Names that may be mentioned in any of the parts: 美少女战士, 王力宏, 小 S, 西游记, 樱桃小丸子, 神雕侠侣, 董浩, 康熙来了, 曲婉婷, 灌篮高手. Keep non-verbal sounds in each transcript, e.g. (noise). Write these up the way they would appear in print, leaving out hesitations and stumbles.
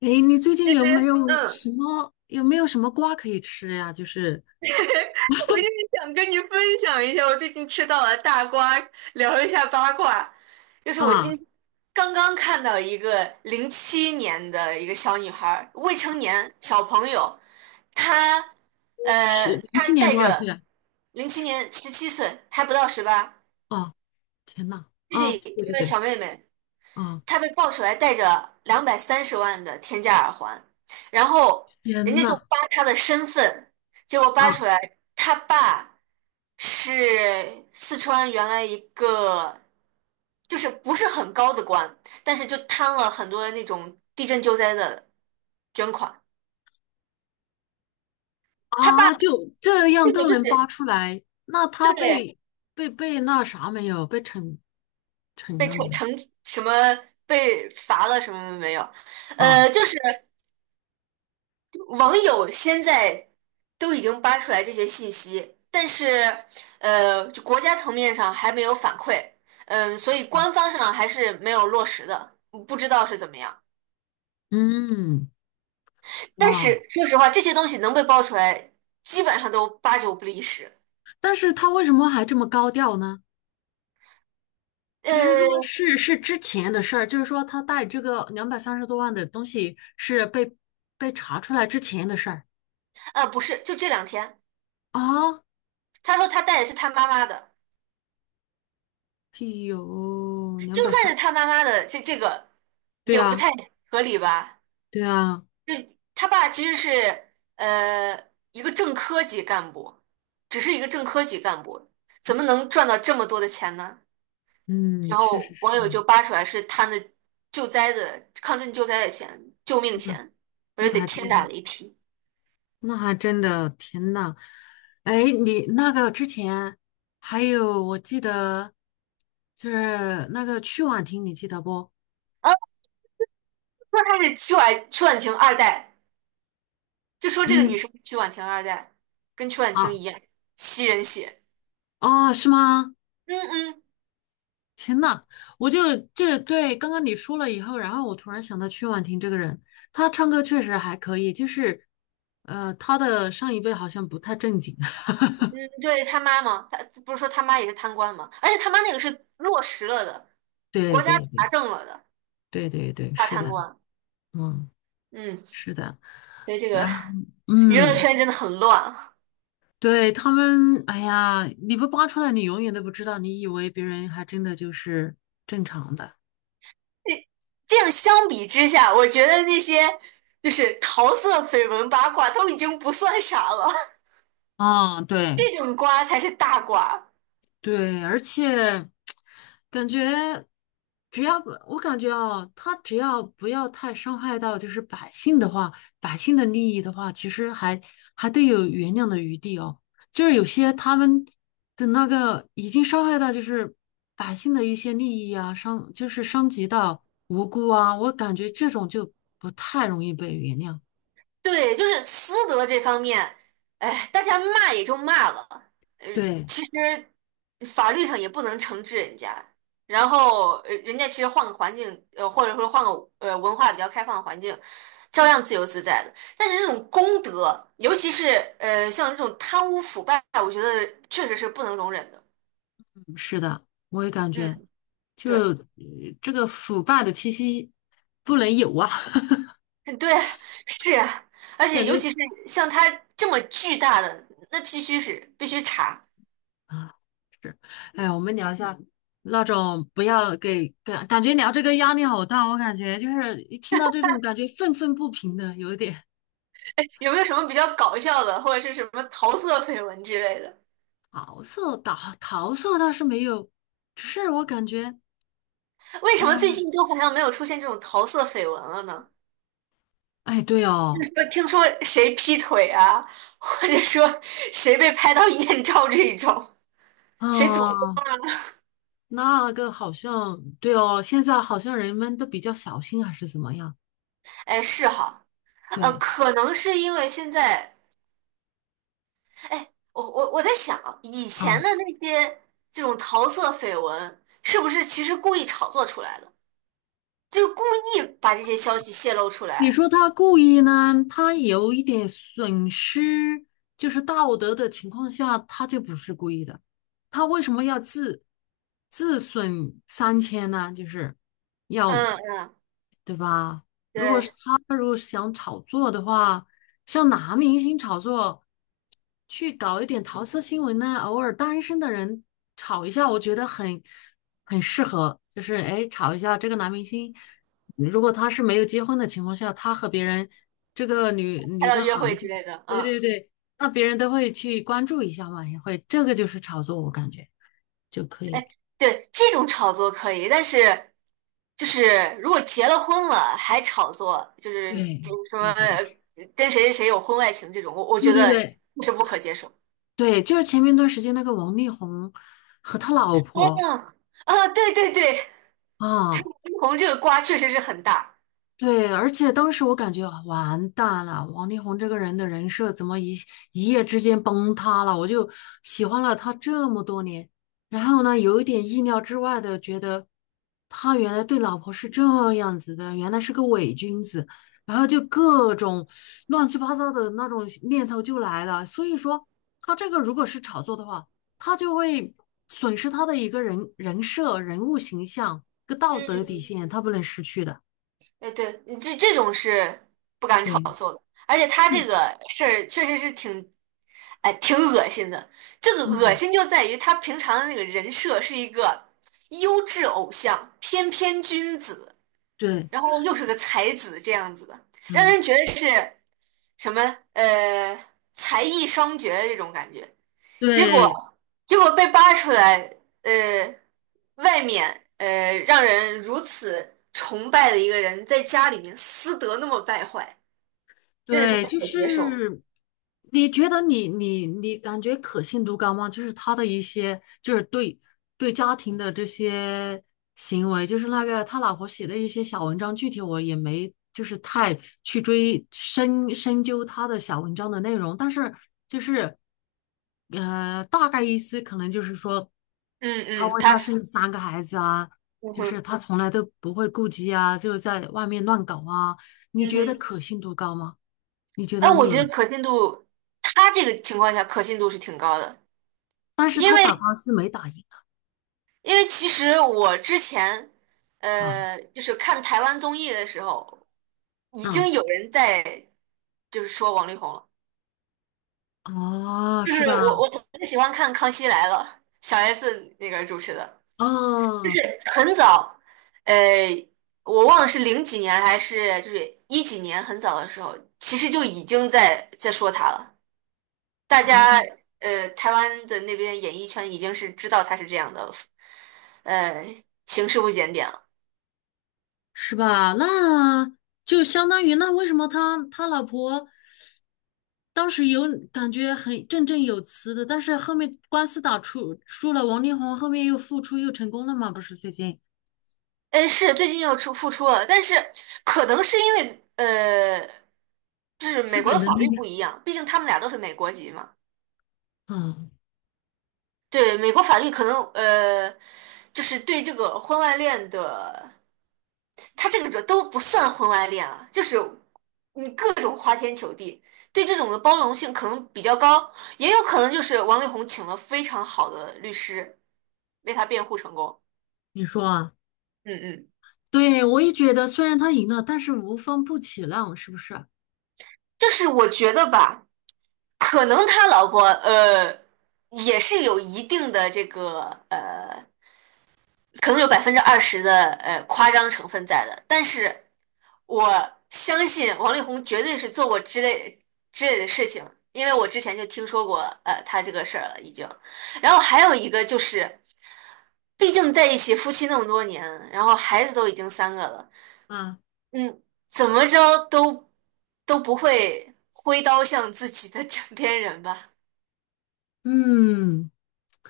诶，你最其近有没实，有什么有没有什么瓜可以吃呀？就是 (laughs) 我就是想跟你分享一下，我最近吃到了大瓜，聊一下八卦。就是我啊，刚刚看到一个零七年的一个小女孩儿未成年小朋友，她是呃，零七她年带多少岁着啊？零七年17岁，还不到18，哦，天呐，就是啊，一对对个对，小妹妹，啊，他被爆出来戴着230万的天价耳环，然后人天家就呐，扒他的身份，结果扒啊出来他爸是四川原来一个就是不是很高的官，但是就贪了很多那种地震救灾的捐款。他爸啊，就这这样个都就是能扒出来，那他对被那啥没有？被惩被了没惩有？惩什么被罚了什么没有，啊，就是。网友现在都已经扒出来这些信息，但是就国家层面上还没有反馈，嗯，所以官方上还是没有落实的，不知道是怎么样。嗯，但哇，是说实话，这些东西能被爆出来，基本上都八九不离十。但是他为什么还这么高调呢？还是说呃是之前的事儿？就是说他带这个230多万的东西是被查出来之前的事儿啊，不是，就这2天，啊？他说他带的是他妈妈的，哎呦，两就百算三，是他妈妈的，这个对也不啊，太合理吧？对啊，就他爸其实是一个正科级干部，只是一个正科级干部，怎么能赚到这么多的钱呢？嗯，然确实后网友是，就扒出来是贪的救灾的抗震救灾的钱，救命嗯，钱，我觉那得得还天真打的，雷劈。那还真的，天呐，哎，你那个之前还有我记得就是那个曲婉婷，你记得不？啊，说他是曲婉婷二代，就说这个女嗯，生是曲婉婷二代，跟曲婉婷啊，一样吸人血。哦，是吗？嗯嗯，天呐，我就对刚刚你说了以后，然后我突然想到曲婉婷这个人，她唱歌确实还可以，就是她的上一辈好像不太正经。(laughs) 嗯对他妈嘛，他不是说他妈也是贪官嘛，而且他妈那个是落实了的，对国家对查对证了的。对对对，大是贪的，官，嗯，嗯，是的。所以这个然后娱乐嗯，圈真的很乱啊。对他们，哎呀，你不扒出来，你永远都不知道，你以为别人还真的就是正常的。这这样相比之下，我觉得那些就是桃色绯闻八卦都已经不算啥了，嗯，对，这种瓜才是大瓜。对，而且感觉只要不，我感觉哦，他只要不要太伤害到就是百姓的话，百姓的利益的话，其实还得有原谅的余地哦。就是有些他们的那个已经伤害到就是百姓的一些利益啊，伤就是伤及到无辜啊，我感觉这种就不太容易被原谅。对，就是私德这方面，哎，大家骂也就骂了，呃，对，其实法律上也不能惩治人家。然后，人家其实换个环境，或者说换个文化比较开放的环境，照样自由自在的。但是这种公德，尤其是像这种贪污腐败，我觉得确实是不能容忍的。是的，我也感觉，嗯，就对，这个腐败的气息不能有啊。嗯对，是啊，而且感尤觉其是像他这么巨大的，那必须是必须查。啊，是，哎呀，我们聊一下那种不要给感觉聊这个压力好大，我感觉就是一听到这种感觉愤愤不平的，有一点有没有什么比较搞笑的，或者是什么桃色绯闻之类的？桃色倒是没有，只是我感觉，为什么最哎近都好像没有出现这种桃色绯闻了呢？哎，对就哦，是说，听说谁劈腿啊，或者说谁被拍到艳照这一种，谁怎么？啊，那个好像对哦，现在好像人们都比较小心还是怎么样？哎，是哈，对可能是因为现在，哎，我在想，以前啊，的那些这种桃色绯闻，是不是其实故意炒作出来的？就故意把这些消息泄露出你来？说他故意呢，他有一点损失，就是道德的情况下，他就不是故意的。他为什么要自损三千呢？就是要，嗯嗯，对吧？如果是对，他如果想炒作的话，像男明星炒作，去搞一点桃色新闻呢，偶尔单身的人炒一下，我觉得很适合，就是哎，炒一下这个男明星。如果他是没有结婚的情况下，他和别人这个女拍女到的约好一会之些，类的，对嗯。对对，那别人都会去关注一下嘛，也会，这个就是炒作，我感觉就可以。对，这种炒作可以，但是就是如果结了婚了还炒作，就是比对如说对对对跟谁谁谁有婚外情这种，我对觉对得对，是不可接受。对，就是前面一段时间那个王力宏和他老嗯，婆啊，对对对对，啊，离红这个瓜确实是很大。对，而且当时我感觉啊完蛋了，王力宏这个人的人设怎么一夜之间崩塌了？我就喜欢了他这么多年，然后呢，有一点意料之外的觉得他原来对老婆是这样子的，原来是个伪君子，然后就各种乱七八糟的那种念头就来了。所以说，他这个如果是炒作的话，他就会损失他的一个人设、人物形象、一个道德底嗯，线，他不能失去的。哎，对，你这种是不敢炒对。作的，而且他这是，个事儿确实是挺，哎，挺恶心的。这个恶嗯，心就在于他平常的那个人设是一个优质偶像、翩翩君子。对，然后又是个才子这样子的，让嗯，人觉得是什么呃才艺双绝的这种感觉。结果对，结果被扒出来，呃，外面让人如此崇拜的一个人，在家里面私德那么败坏，真的是对，不就可接受。是你觉得你感觉可信度高吗？就是他的一些，就是对家庭的这些行为，就是那个他老婆写的一些小文章，具体我也没就是太去追深究他的小文章的内容，但是就是大概意思可能就是说。嗯他嗯，为他他生了3个孩子啊，嗯就是哼他从来都不会顾及啊，就是在外面乱搞啊，你嗯觉得哼，可信度高吗？你觉哎，得我觉得你，可信度，他这个情况下可信度是挺高的，但是因他打为官司没打赢因为其实我之前，啊，就是看台湾综艺的时候，已嗯，经有人在就是说王力宏了。哦，就是是我吧？我很喜欢看《康熙来了》，小 S 那个主持的，(laughs) 哦，很早，呃，我忘了是零几年还是就是一几年，很早的时候，其实就已经在说他了。大啊，家台湾的那边演艺圈已经是知道他是这样的，呃，行事不检点了。是吧？那就相当于那为什么他老婆当时有感觉很振振有词的，但是后面官司打出输了，王力宏后面又复出又成功了嘛？不是最近哎，是最近又出复出了，但是可能是因为就是美资国的本的法力律量，不一样，毕竟他们俩都是美国籍嘛。啊。对，美国法律可能就是对这个婚外恋的，他这个这都不算婚外恋啊，就是你各种花天酒地，对这种的包容性可能比较高，也有可能就是王力宏请了非常好的律师为他辩护成功。你说啊，嗯嗯，对，我也觉得，虽然他赢了，但是无风不起浪，是不是就是我觉得吧。可能他老婆也是有一定的这个呃，可能有20%的夸张成分在的，但是我相信王力宏绝对是做过之类的事情，因为我之前就听说过他这个事儿了已经。然后还有一个就是，毕竟在一起夫妻那么多年，然后孩子都已经三个了，啊？嗯，怎么着都不会挥刀向自己的 (laughs) 枕边人吧。嗯，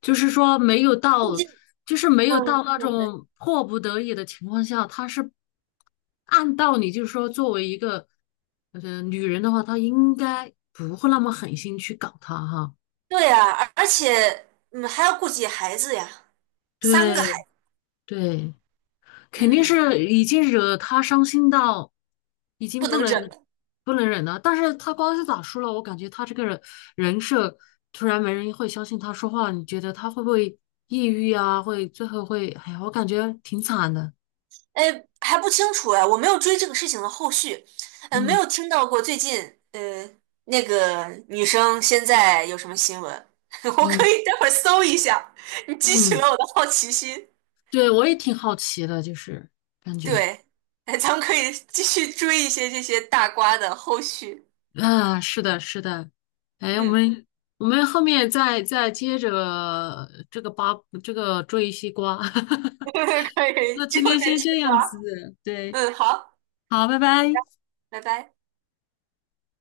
就是说没有到，毕就是没有嗯，到那对种迫不得已的情况下，他是按道理就是说，作为一个女人的话，她应该不会那么狠心去搞他哈。对啊，而且还要顾及孩子呀，三个孩对子，对，肯定嗯，是已经惹他伤心到已经不不能忍能了。不能忍了。但是他官司打输了，我感觉他这个人设突然没人会相信他说话，你觉得他会不会抑郁啊？会最后会，哎呀，我感觉挺惨的。哎，还不清楚哎，我没有追这个事情的后续，没嗯有听到过最近那个女生现在有什么新闻，(laughs) 我可嗯以待会儿搜一下，你激起嗯，了我的好奇心。对，我也挺好奇的，就是感觉对，哎，咱们可以继续追一些这些大瓜的后续，啊，是的，是的。哎，我嗯，们我们后面再接着这个追西瓜。(laughs) (laughs) 可以，那之今后天再先吃这样瓜，子，对，嗯，好，好，拜拜。拜拜。